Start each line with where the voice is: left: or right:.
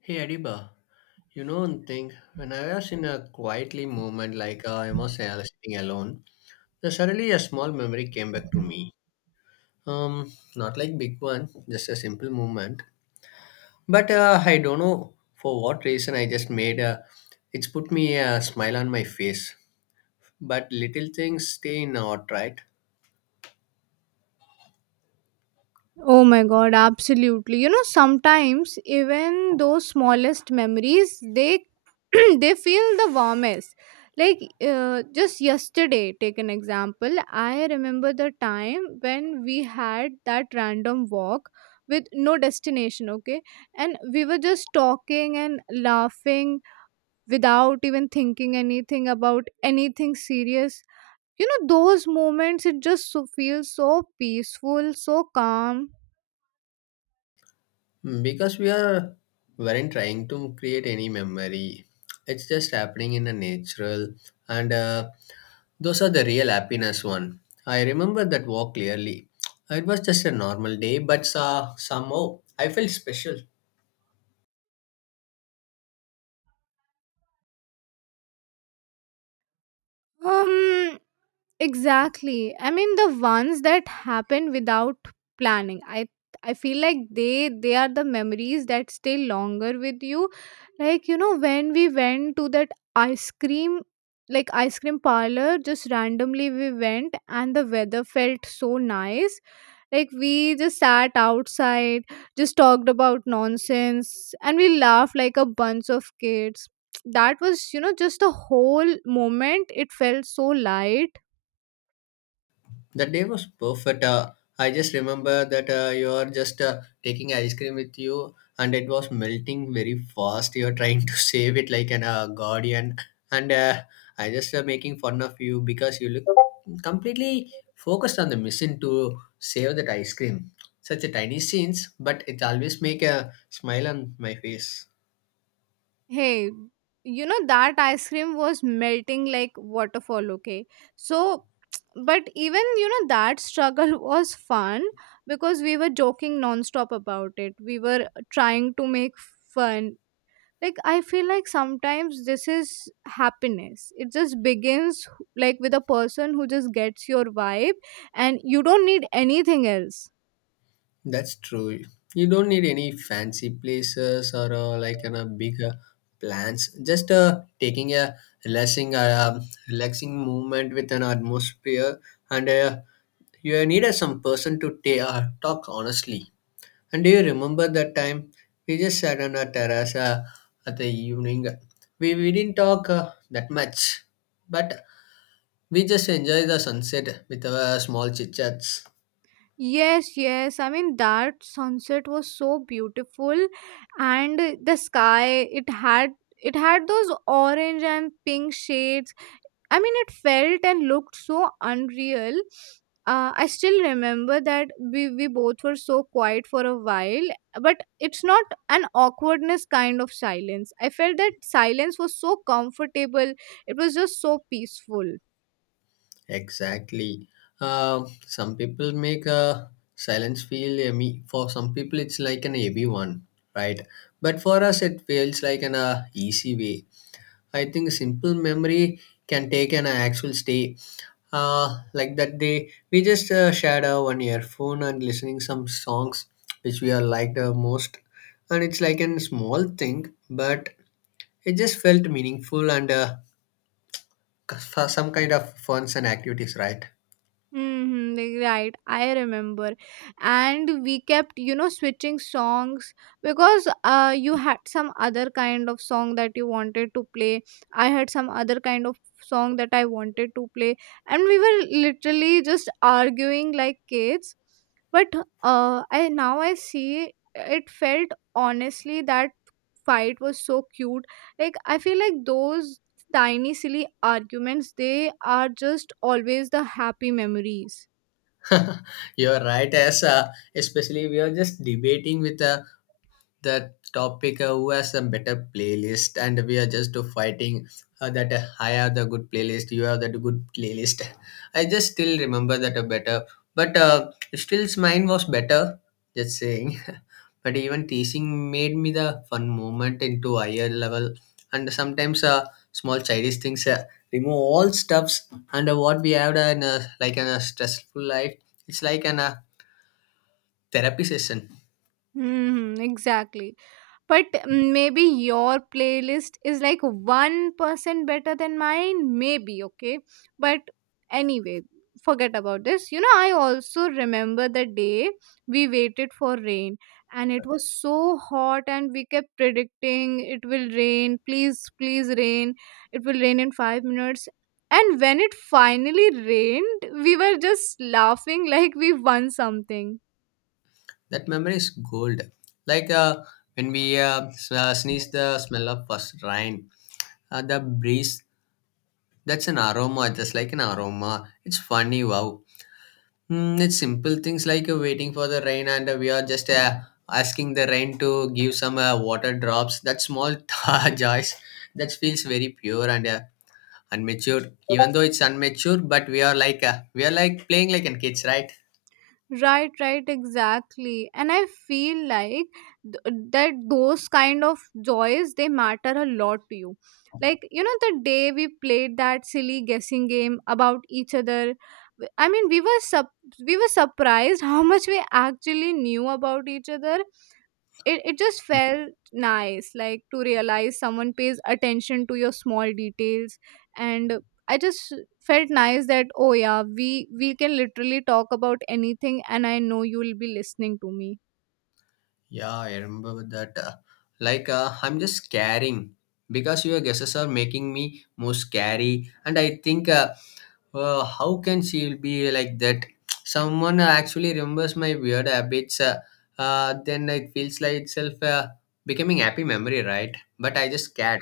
left: Hey Adiba, you know one thing, when I was in a quietly moment I was sitting alone, then suddenly a small memory came back to me. Not like big one, just a simple moment. But I don't know for what reason I just made a, it's put me a smile on my face. But little things stay in our right?
right: Oh my god, absolutely. You know, sometimes even those smallest memories, they they feel the warmest. Like just yesterday, take an example. I remember the time when we had that random walk with no destination, okay? And we were just talking and laughing without even thinking anything about anything serious. You know, those moments, it just so, feels so peaceful, so calm.
left: Mm, because we are weren't trying to create any memory. It's just happening in a natural and those are the real happiness one. I remember that walk clearly. It was just a normal day, but somehow I felt special.
right: Um, exactly. I mean, the ones that happen without planning. I feel like they are the memories that stay longer with you. Like you know, when we went to that ice cream, like ice cream parlor, just randomly we went, and the weather felt so nice. Like we just sat outside, just talked about nonsense, and we laughed like a bunch of kids. That was, you know, just the whole moment. It felt so light.
left: The day was perfect. I just remember that you are just taking ice cream with you, and it was melting very fast. You are trying to save it like an guardian, and I just making fun of you because you look completely focused on the mission to save that ice cream. Such a tiny scenes, but it always make a smile on my face.
right: Hey, you know, that ice cream was melting like waterfall, okay? So, but even, you know, that struggle was fun because we were joking nonstop about it. We were trying to make fun, like I feel like sometimes this is happiness. It just begins like with a person who just gets your vibe, and you don't need anything else.
left: That's true. You don't need any fancy places or like in a big plans. Just taking a relaxing movement with an atmosphere, and you need some person to talk honestly. And do you remember that time we just sat on a terrace at the evening? We didn't talk that much, but we just enjoy the sunset with our small chit chats.
right: Yes, yes, I mean that sunset was so beautiful, and the sky, it had it had those orange and pink shades. I mean, it felt and looked so unreal. I still remember that we both were so quiet for a while, but it's not an awkwardness kind of silence. I felt that silence was so comfortable, it was just so peaceful.
left: Exactly. Some people make a silence feel yummy. For some people, it's like an heavy one, right? But for us, it feels like an easy way. I think simple memory can take an actual stay. Like that day, we just shared our one earphone and listening some songs which we are liked the most, and it's like a small thing, but it just felt meaningful and For some kind of funs and activities, right?
right: Mhm, like, right. I remember. And we kept, you know, switching songs because you had some other kind of song that you wanted to play. I had some other kind of song that I wanted to play. And we were literally just arguing like kids. But I now I see it felt honestly that fight was so cute. Like I feel like those tiny silly arguments, they are just always the happy memories.
left: You're right, as especially we are just debating with a. The topic who has a better playlist and we are just fighting that I have the good playlist you have that good playlist I just still remember that better but still mine was better, just saying. But even teasing made me the fun moment into higher level, and sometimes small childish things remove all stuffs and what we have done like in a stressful life, it's like an therapy session.
right: Hmm, exactly. But maybe your playlist is like 1% better than mine, maybe, okay, but anyway, forget about this. You know, I also remember the day we waited for rain, and it was so hot, and we kept predicting it will rain, please please rain, it will rain in five minutes. And when it finally rained, we were just laughing like we won something.
left: That memory is gold. Like when we sneeze the smell of first rain, the breeze, that's an aroma, just like an aroma. It's funny, wow. Mm, it's simple things like waiting for the rain and we are just asking the rain to give some water drops. That small joys, that feels very pure and unmatured. Even though it's unmatured, but we are like playing like an kids, right?
right: Right, right, exactly. And I feel like that those kind of joys, they matter a lot to you. Like, you know, the day we played that silly guessing game about each other, I mean, we were we were surprised how much we actually knew about each other. It just felt nice, like to realize someone pays attention to your small details. And I just felt nice that, oh yeah, we can literally talk about anything, and I know you'll be listening to me.
left: Yeah, I remember that. I'm just scaring because your guesses are making me more scary. And I think, how can she be like that? Someone actually remembers my weird habits. Then it feels like itself becoming happy memory, right? But I just scared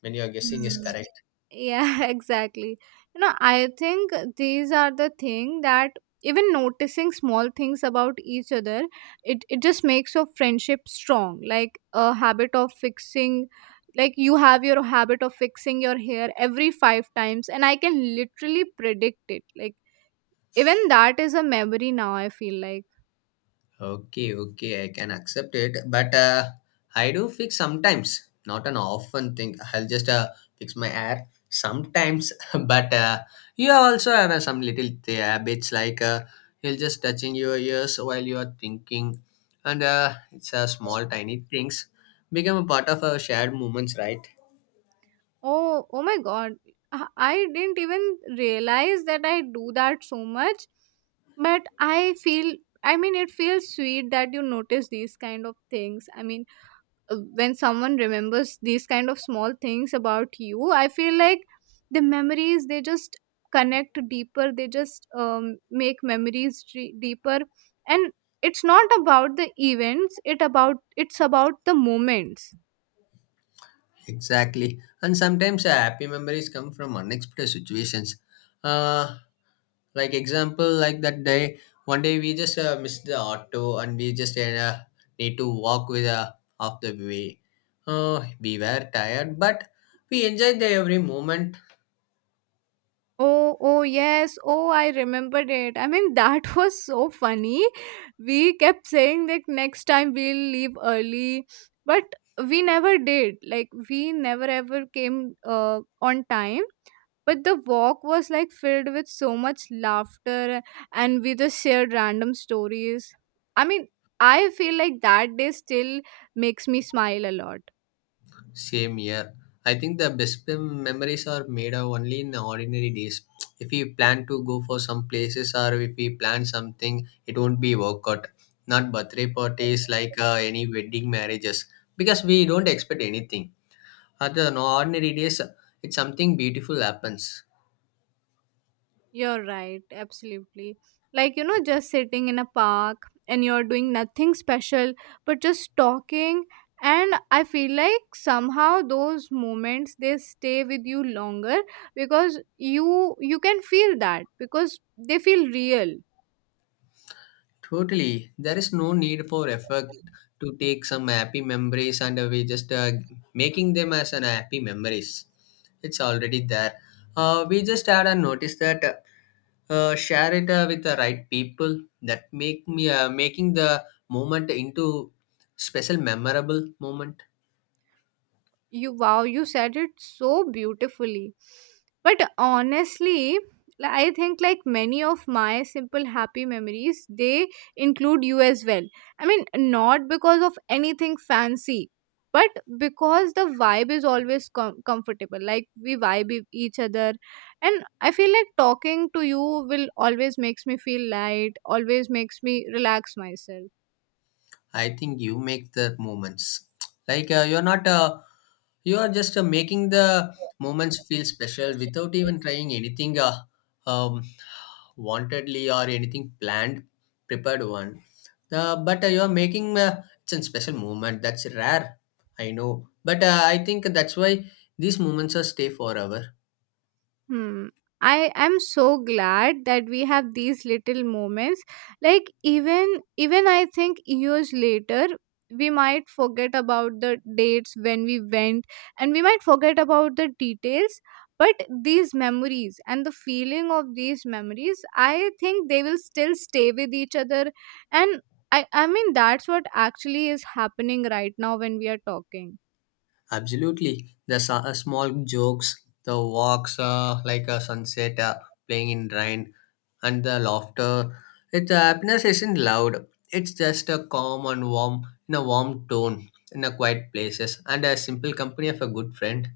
left: when your guessing is
right: Hmm.
left: correct.
right: Yeah, exactly. You know, I think these are the thing that, even noticing small things about each other, it just makes your friendship strong, like a habit of fixing, like you have your habit of fixing your hair every five times, and I can literally predict it. Like even that is a memory now, I feel like.
left: Okay, okay, I can accept it, but I do fix sometimes, not an often thing. I'll just fix my hair sometimes, but you also have some little habits like you'll just touching your ears while you are thinking, and it's small tiny things become a part of our shared moments, right?
right: Oh, oh my God. I didn't even realize that I do that so much. But I feel, I mean, it feels sweet that you notice these kind of things. I mean, when someone remembers these kind of small things about you, I feel like the memories, they just connect deeper, they just make memories deeper. And it's not about the events, it about it's about the moments.
left: Exactly. And sometimes happy memories come from unexpected situations. Uh, like example, like that day, one day we just missed the auto and we just need to walk with half the way. We were tired, but we enjoyed the every moment.
right: Oh, oh, yes. Oh, I remembered it. I mean, that was so funny. We kept saying that next time we'll leave early, but we never did. Like, we never ever came on time. But the walk was like filled with so much laughter, and we just shared random stories. I mean, I feel like that day still makes me smile a lot.
left: Same year. I think the best memories are made of only in ordinary days. If we plan to go for some places or if we plan something, it won't be work out. Not birthday parties like any wedding marriages because we don't expect anything. Other than ordinary days, it's something beautiful happens.
right: You're right, absolutely. Like, you know, just sitting in a park and you're doing nothing special, but just talking. And I feel like somehow those moments, they stay with you longer because you can feel that, because they feel real.
left: Totally. There is no need for effort to take some happy memories and we just making them as an happy memories. It's already there. We just had a notice that share it with the right people that make me making the moment into special memorable moment.
right: You, wow, you said it so beautifully. But honestly, I think like many of my simple happy memories, they include you as well. I mean, not because of anything fancy, but because the vibe is always comfortable, like we vibe with each other. And I feel like talking to you will always makes me feel light, always makes me relax myself.
left: I think you make the moments. Like you're not You are just making the moments feel special without even trying anything um, wantedly or anything planned, prepared one. But you are making it's a special moment. That's rare, I know. But I think that's why these moments are stay forever.
right: Hmm. I am so glad that we have these little moments. Like even I think years later we might forget about the dates when we went, and we might forget about the details, but these memories and the feeling of these memories, I think they will still stay with each other. And I mean that's what actually is happening right now when we are talking.
left: Absolutely, the small jokes, the walks, like a sunset, playing in rain, and the laughter. Its happiness isn't loud. It's just a calm and warm, in a warm tone, in a quiet places, and a simple company of a good friend.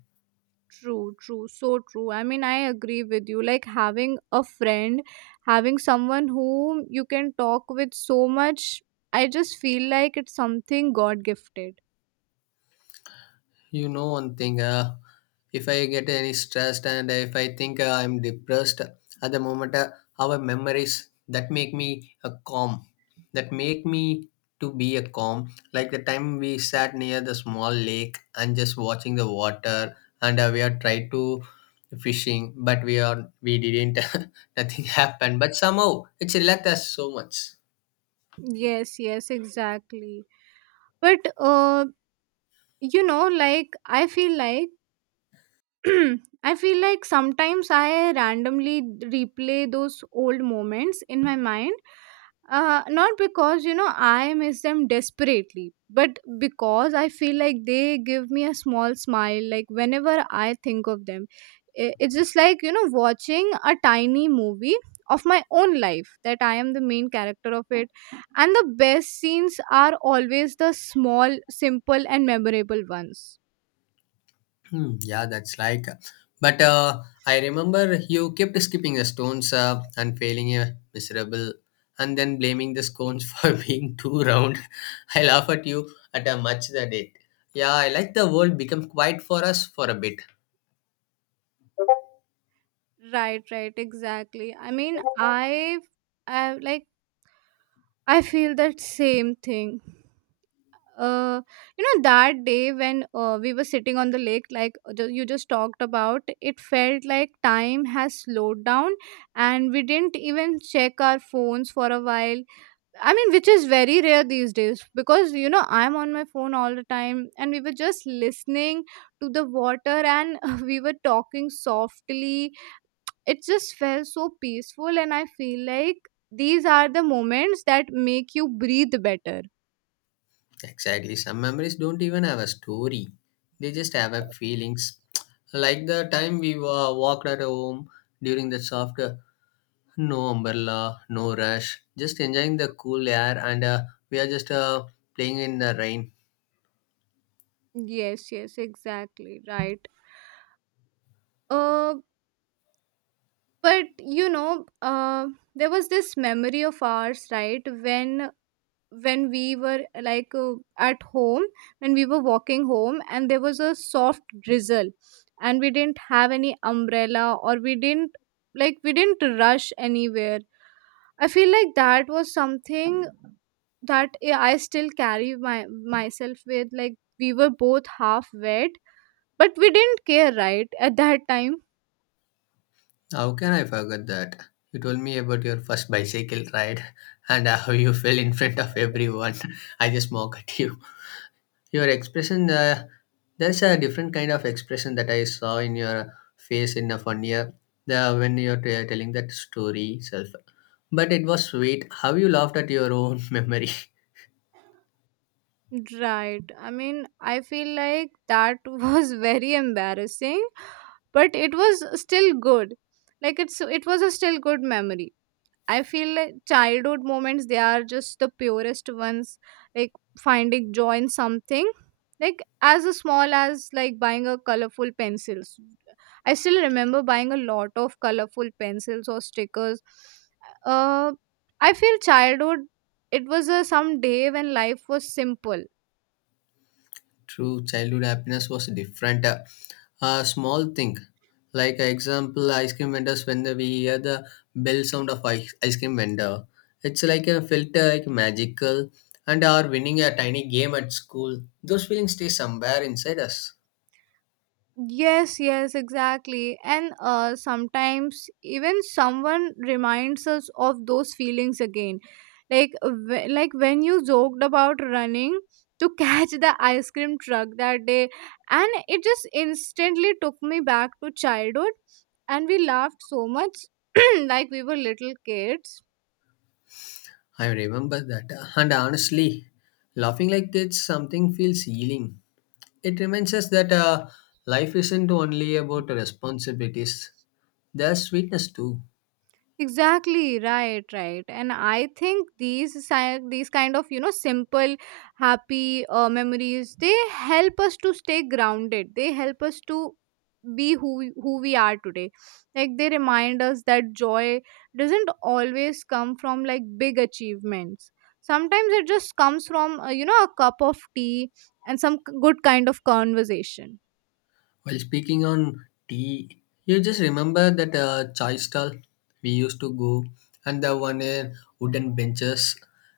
right: True, true, so true. I mean, I agree with you. Like having a friend, having someone whom you can talk with so much, I just feel like it's something God gifted.
left: You know one thing, if I get any stressed and if I think I'm depressed at the moment, our memories that make me a calm, that make me to be a calm. Like the time we sat near the small lake and just watching the water, and we are tried to fishing, but we are we didn't, nothing happened. But somehow it's relaxed us so much.
right: Yes, yes, exactly. But you know, like I feel like, hmm, I feel like sometimes I randomly replay those old moments in my mind. Not because, you know, I miss them desperately, but because I feel like they give me a small smile, like whenever I think of them. It's just like, you know, watching a tiny movie of my own life that I am the main character of it. And the best scenes are always the small, simple, and memorable ones.
left: Hmm, yeah, that's like. But I remember you kept skipping the stones and failing a miserable, and then blaming the scones for being too round. I laugh at you at a much the date. Yeah, I like the world become quiet for us for a bit.
right: Right, right, exactly. I mean, I like, I feel that same thing. Uh, you know, that day when we were sitting on the lake, like you just talked about, it felt like time has slowed down, and we didn't even check our phones for a while. I mean, which is very rare these days because you know I'm on my phone all the time, and we were just listening to the water, and we were talking softly. It just felt so peaceful, and I feel like these are the moments that make you breathe better.
left: Exactly. Some memories don't even have a story; they just have a feelings. Like the time we walked at home during the soft. No umbrella, no rush, just enjoying the cool air, and we are just playing in the rain.
right: Yes, yes, exactly, right. uh but you know, there was this memory of ours, right, when we were like at home, when we were walking home and there was a soft drizzle, and we didn't have any umbrella, or we didn't, like, we didn't rush anywhere. I feel like that was something that I still carry my myself with. Like we were both half wet, but we didn't care, right? At that time,
left: How can I forget that? You told me about your first bicycle ride and how you fell in front of everyone. I just mock at you. Your expression, there's a different kind of expression that I saw in your face in a funnier the, when you're telling that story self. But it was sweet. How you laughed at your own memory.
right: right? I mean, I feel like that was very embarrassing, but it was still good. Like it's it was a still good memory. I feel like childhood moments, they are just the purest ones, like finding joy in something. Like as small as like buying a colorful pencils. I still remember buying a lot of colorful pencils or stickers. Uh I feel childhood, it was a some day when life was simple.
left: True childhood happiness was different. A small thing, like example, ice cream vendors. When we hear the bell sound of ice cream vendor, it's like a filter, like magical. And our winning a tiny game at school. Those feelings stay somewhere inside us.
right: Yes, yes, exactly. And sometimes even someone reminds us of those feelings again. Like like when you joked about running to catch the ice cream truck that day, and it just instantly took me back to childhood, and we laughed so much like we were little kids.
left: I remember that. And honestly, laughing like kids, something feels healing. It reminds us that life isn't only about responsibilities. There's sweetness too.
right: Exactly, right, right. And I think these these kind of, you know, simple happy memories, they help us to stay grounded. They help us to be who who we are today. Like they remind us that joy doesn't always come from like big achievements. Sometimes it just comes from, you know, a cup of tea and some good kind of conversation.
left: While speaking on tea, you just remember that chai stall we used to go and the one in wooden benches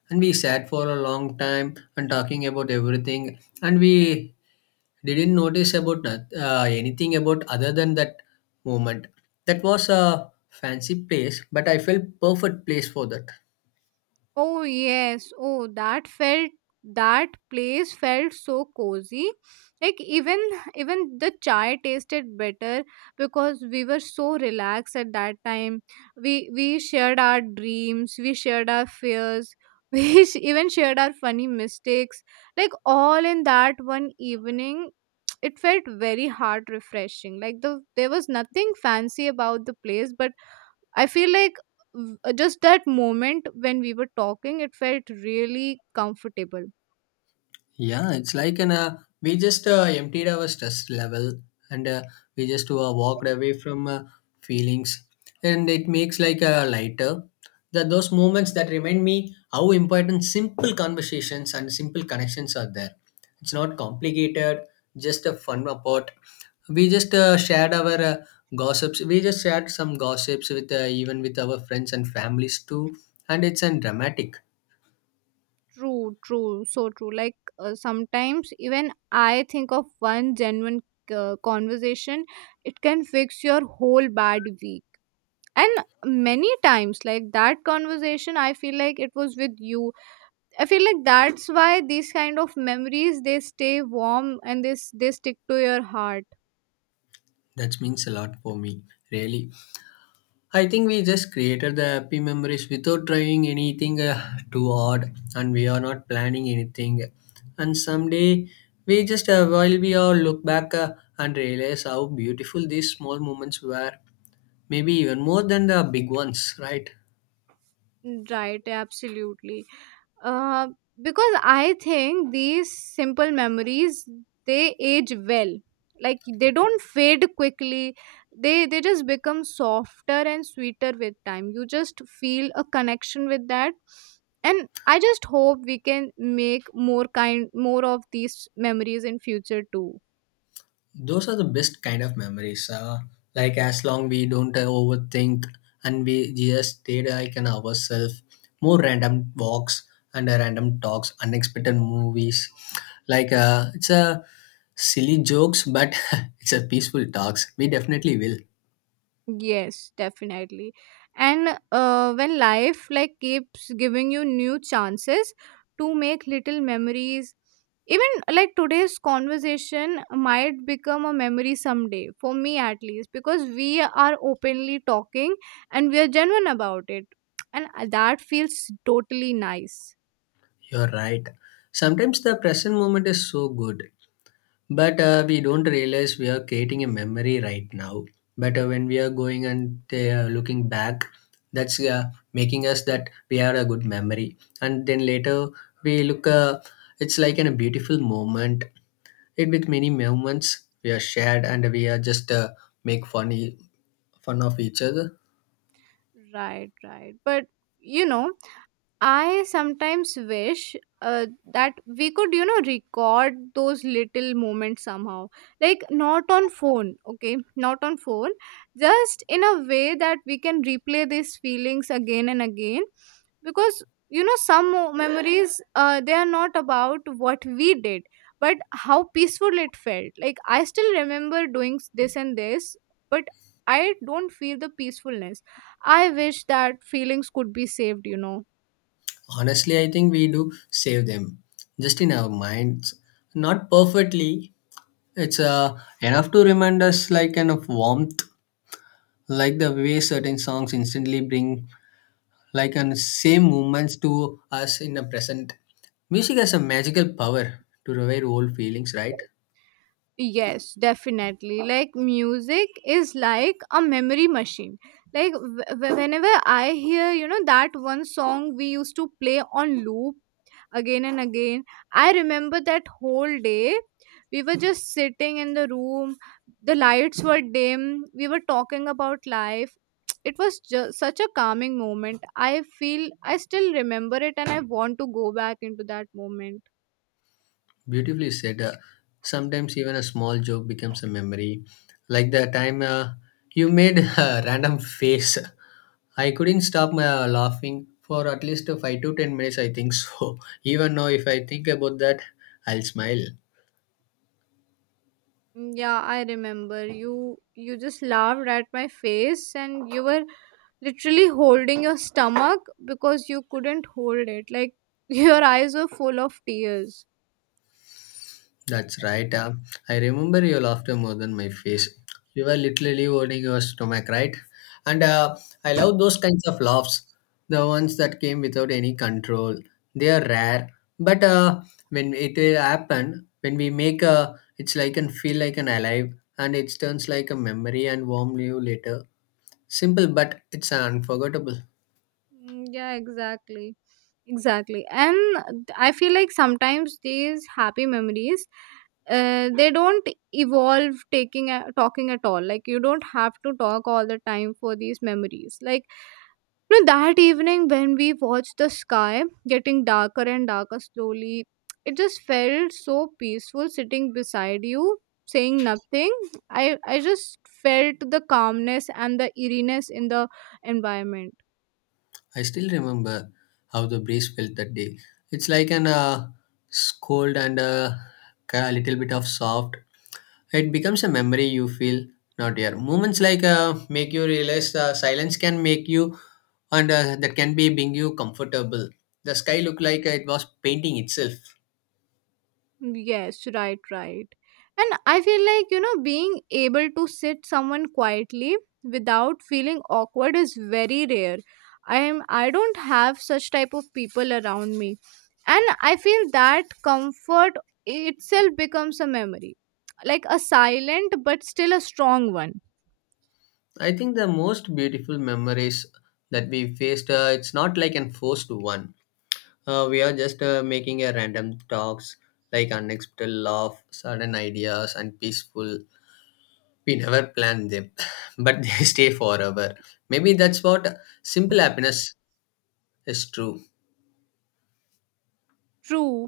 left: and we sat for a long time and talking about everything and we didn't notice about anything about other than that moment. That was a fancy place, but I felt perfect place for that.
right: Oh yes, oh that felt, that place felt so cozy. Like even the chai tasted better because we were so relaxed at that time. We shared our dreams, we shared our fears, we even shared our funny mistakes. Like all in that one evening, it felt very heart refreshing. Like the there was nothing fancy about the place, but I feel like just that moment when we were talking, it felt really comfortable.
left: Yeah, it's like an we just emptied our stress level and we just walked away from feelings, and it makes like a lighter. That those moments that remind me how important simple conversations and simple connections are there. It's not complicated, just a fun part. We just shared our gossips. We just shared some gossips with even with our friends and families too, and it's an dramatic.
right: True, true, so true. Like sometimes even I think of one genuine conversation, it can fix your whole bad week. And many times, like that conversation, I feel like it was with you. I feel like that's why these kind of memories, they stay warm and they they stick to your heart.
left: That means a lot for me, really. I think we just created the happy memories without trying anything too hard, and we are not planning anything. And someday we just while we all look back and realize how beautiful these small moments were, maybe even more than the big ones, right?
right: Mm, right, absolutely. Uh, because I think these simple memories, they age well. Like they don't fade quickly. They just become softer and sweeter with time. You just feel a connection with that. And I just hope we can make more of these memories in future too.
left: Those are the best kind of memories, like as long we don't overthink and we just stay like in ourselves. More random walks and random talks, unexpected movies, like it's a silly jokes, but it's a peaceful talks we definitely will.
right: Yes, definitely. And when life like keeps giving you new chances to make little memories, even like today's conversation might become a memory someday for me at least because we are openly talking and we are genuine about it, and that feels totally nice.
left: You're right, sometimes the present moment is so good, but we don't realize we are creating a memory right now. But when we are going and they looking back, that's making us that we are a good memory, and then later we look, it's like in a beautiful moment, it with many moments we are shared, and we are just make funny, fun of each other.
right: Right, right, but you know, I sometimes wish uh, that we could, you know, record those little moments somehow. Like, not on phone, okay? Not on phone. Just in a way that we can replay these feelings again and again. Because, you know, some memories, they are not about what we did, but how peaceful it felt. Like, I still remember doing this and this, but I don't feel the peacefulness. I wish that feelings could be saved, you know.
left: Honestly, I think we do save them, just in our minds, not perfectly. It's enough to remind us like kind of warmth, like the way certain songs instantly bring like and same moments to us in the present. Music has a magical power to revive old feelings, right?
right: Yes, definitely. Like music is like a memory machine. Like whenever I hear, you know, that one song we used to play on loop again and again, I remember that whole day. We were just sitting in the room, the lights were dim, we were talking about life. It was just such a calming moment. I feel I still remember it and I want to go back into that moment.
left: Beautifully said. Sometimes even a small joke becomes a memory, like the time you made a random face. I couldn't stop laughing for at least 5 to 10 minutes, I think so. Even now if I think about that, I'll smile.
right: Mm, yeah, I remember. You just laughed at my face and you were literally holding your stomach because you couldn't hold it. Like your eyes were full of tears.
left: That's right. I remember your laughter more than my face. You were literally owning your stomach, right? And I love those kinds of laughs, the ones that came without any control. They are rare, but when it will happen, when we make a, it's like and feel like an alive, and it turns like a memory and warm you later. Simple, but it's unforgettable.
right: Mm, yeah, exactly. Exactly. And I feel like sometimes these happy memories, they don't evolve taking a, talking at all, like you don't have to talk all the time for these memories. Like, you know that evening when we watched the sky getting darker and darker slowly, it just felt so peaceful sitting beside you, saying nothing. I just felt the calmness and the eeriness in the environment.
left: I still remember how the breeze felt that day. It's like an cold and a little bit of soft. It becomes a memory you feel not here. Moments like make you realize silence can make you and that can be being you comfortable. The sky looked like it was painting itself.
right: Yes, right, right. And I feel like, you know, being able to sit someone quietly without feeling awkward is very rare. I don't have such type of people around me. And I feel that comfort itself becomes a memory. Like a silent but still a strong one.
left: I think the most beautiful memories that we faced, it's not like an forced one. We are just making a random talks, like unexpected laugh, sudden ideas, and peaceful. We never plan them, but they stay forever. Maybe that's what simple happiness is true.
right: True.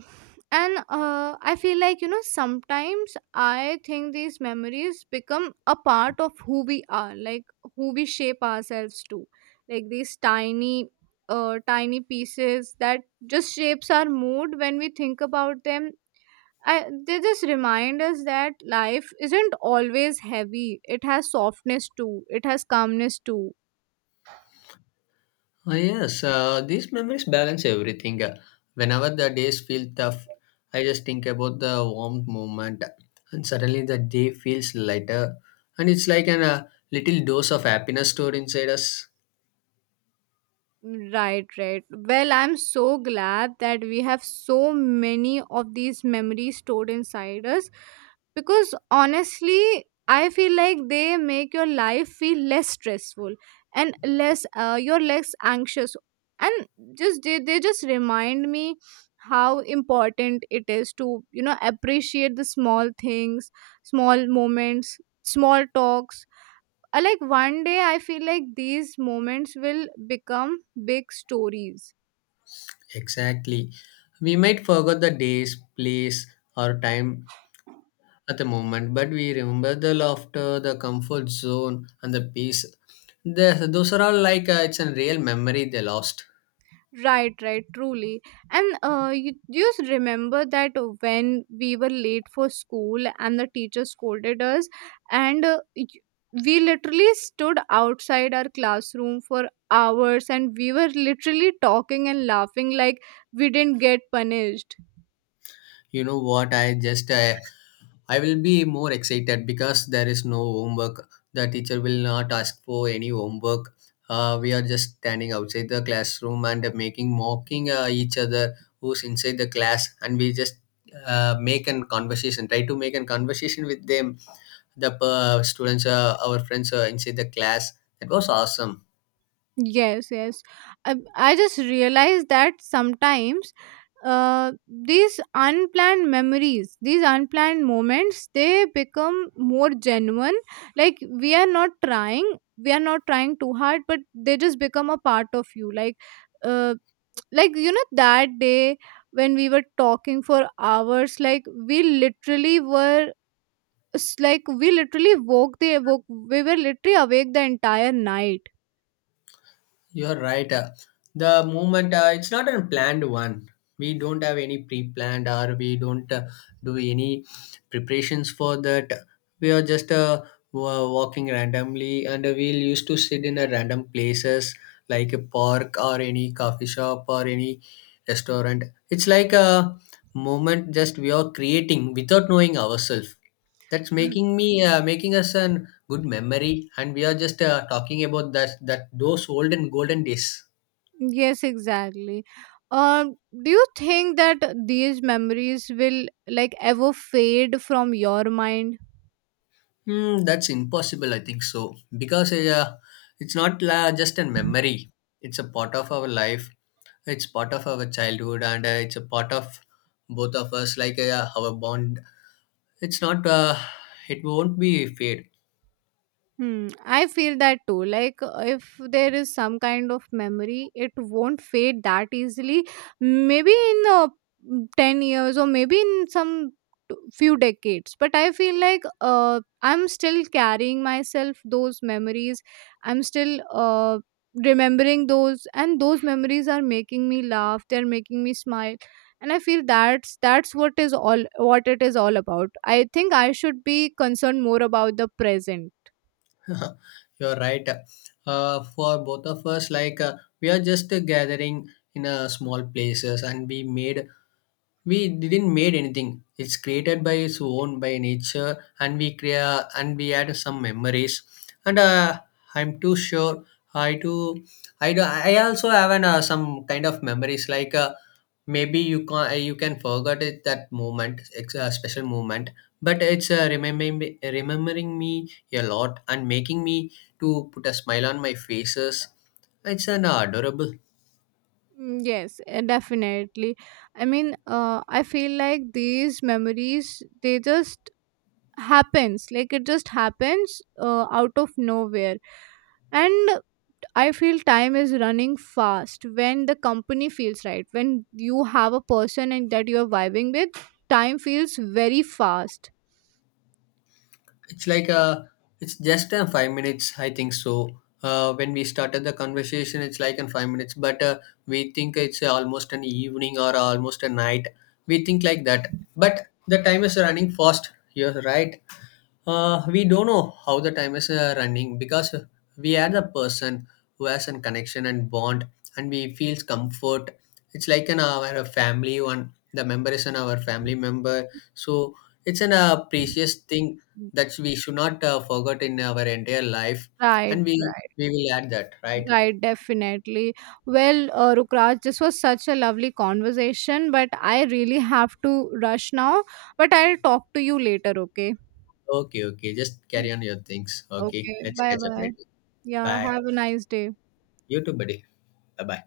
right: And I feel like, you know, sometimes I think these memories become a part of who we are, like who we shape ourselves to. Like these tiny pieces that just shapes our mood when we think about them. I, they just remind us that life isn't always heavy. It has softness too. It has calmness too.
left: Ah yes, these memories balance everything. Whenever the days feel tough, I just think about the warm moment, and suddenly the day feels lighter, and it's like an, a little dose of happiness stored inside us.
right: Right, right. Well, I'm so glad that we have so many of these memories stored inside us, because honestly, I feel like they make your life feel less stressful and less, you're less anxious. And just they just remind me how important it is to, you know, appreciate the small things, small moments, small talks. Uh, like one day I feel like these moments will become big stories.
left: Exactly. We might forget the days, place, or time at the moment, but we remember the laughter, the comfort zone, and the peace. The, those are all like it's a real memory they lost.
right: Right, right, truly. And you just remember that when we were late for school and the teacher scolded us, and we literally stood outside our classroom for hours and we were literally talking and laughing like we didn't get punished.
left: You know what? I just I will be more excited because there is no homework. The teacher will not ask for any homework. We are just standing outside the classroom and making mocking each other who's inside the class, and we just make an conversation. Try to make a conversation with them. The students, our friends, inside the class. That was awesome.
right: Yes, yes. I just realized that sometimes these unplanned memories, these unplanned moments, they become more genuine. Like, we are not trying too hard, but they just become a part of you. Uh, like you know that day when we were talking for hours, like we literally were we were literally awake the entire night.
left: You're right. The movement, it's not a planned one. We don't have any pre-planned, or we don't do any preparations for that. We are just walking randomly, and we'll used to sit in a random places like a park or any coffee shop or any restaurant. It's like a moment just we are creating without knowing ourselves. That's making me making us a good memory, and we are just talking about that those olden golden days.
right: Yes, exactly. Um, do you think that these memories will like ever fade from your mind?
left: Hmm, that's impossible, I think so, because it's not la just a memory. It's a part of our life. It's part of our childhood, and it's a part of both of us, like our bond. It's not. It won't be fade.
right: Hmm, I feel that too. Like, if there is some kind of memory, it won't fade that easily. Maybe in 10 years or maybe in some few decades. But I feel like I'm still carrying myself those memories. I'm still remembering those, and those memories are making me laugh, they're making me smile. And I feel that's what is all what it is all about. I think I should be concerned more about the present.
left: You're right. For both of us, like we are just gathering in small places, and we didn't made anything, it's created by its own by nature, and we create and we add some memories, and I'm too sure. I do i do i also have an, some kind of memories like maybe you can forget it that moment, it's a special moment, but it's remembering me a lot and making me to put a smile on my faces. It's an adorable.
right: Mm, yes, definitely. I mean, I feel like these memories they just happens, like it just happens out of nowhere. And I feel time is running fast. When the company feels right, when you have a person and that you are vibing with, time feels very fast.
left: It's like a, it's just 5 minutes, I think so. When we started the conversation, it's like in 5 minutes, but we think it's almost an evening or almost a night. We think like that, but the time is running fast. You're right. We don't know how the time is running, because we are the person who has a connection and bond, and we feels comfort. It's like an our family one, the member is an our family member. So it's an precious thing that we should not forget in our entire life.
right: Right,
left: And
right: right.
left: we will add that, right?
right: Right, definitely. Well, Rukraj, this was such a lovely conversation, but I really have to rush now. But I'll talk to you later, okay?
left: Okay, okay. Just carry on your things. Okay.
right: Okay,
left: Let's
right: bye
left: catch up
right: bye.
left: later.
right: Yeah,
left: Bye.
right: have a nice day.
left: You too, buddy. Bye bye.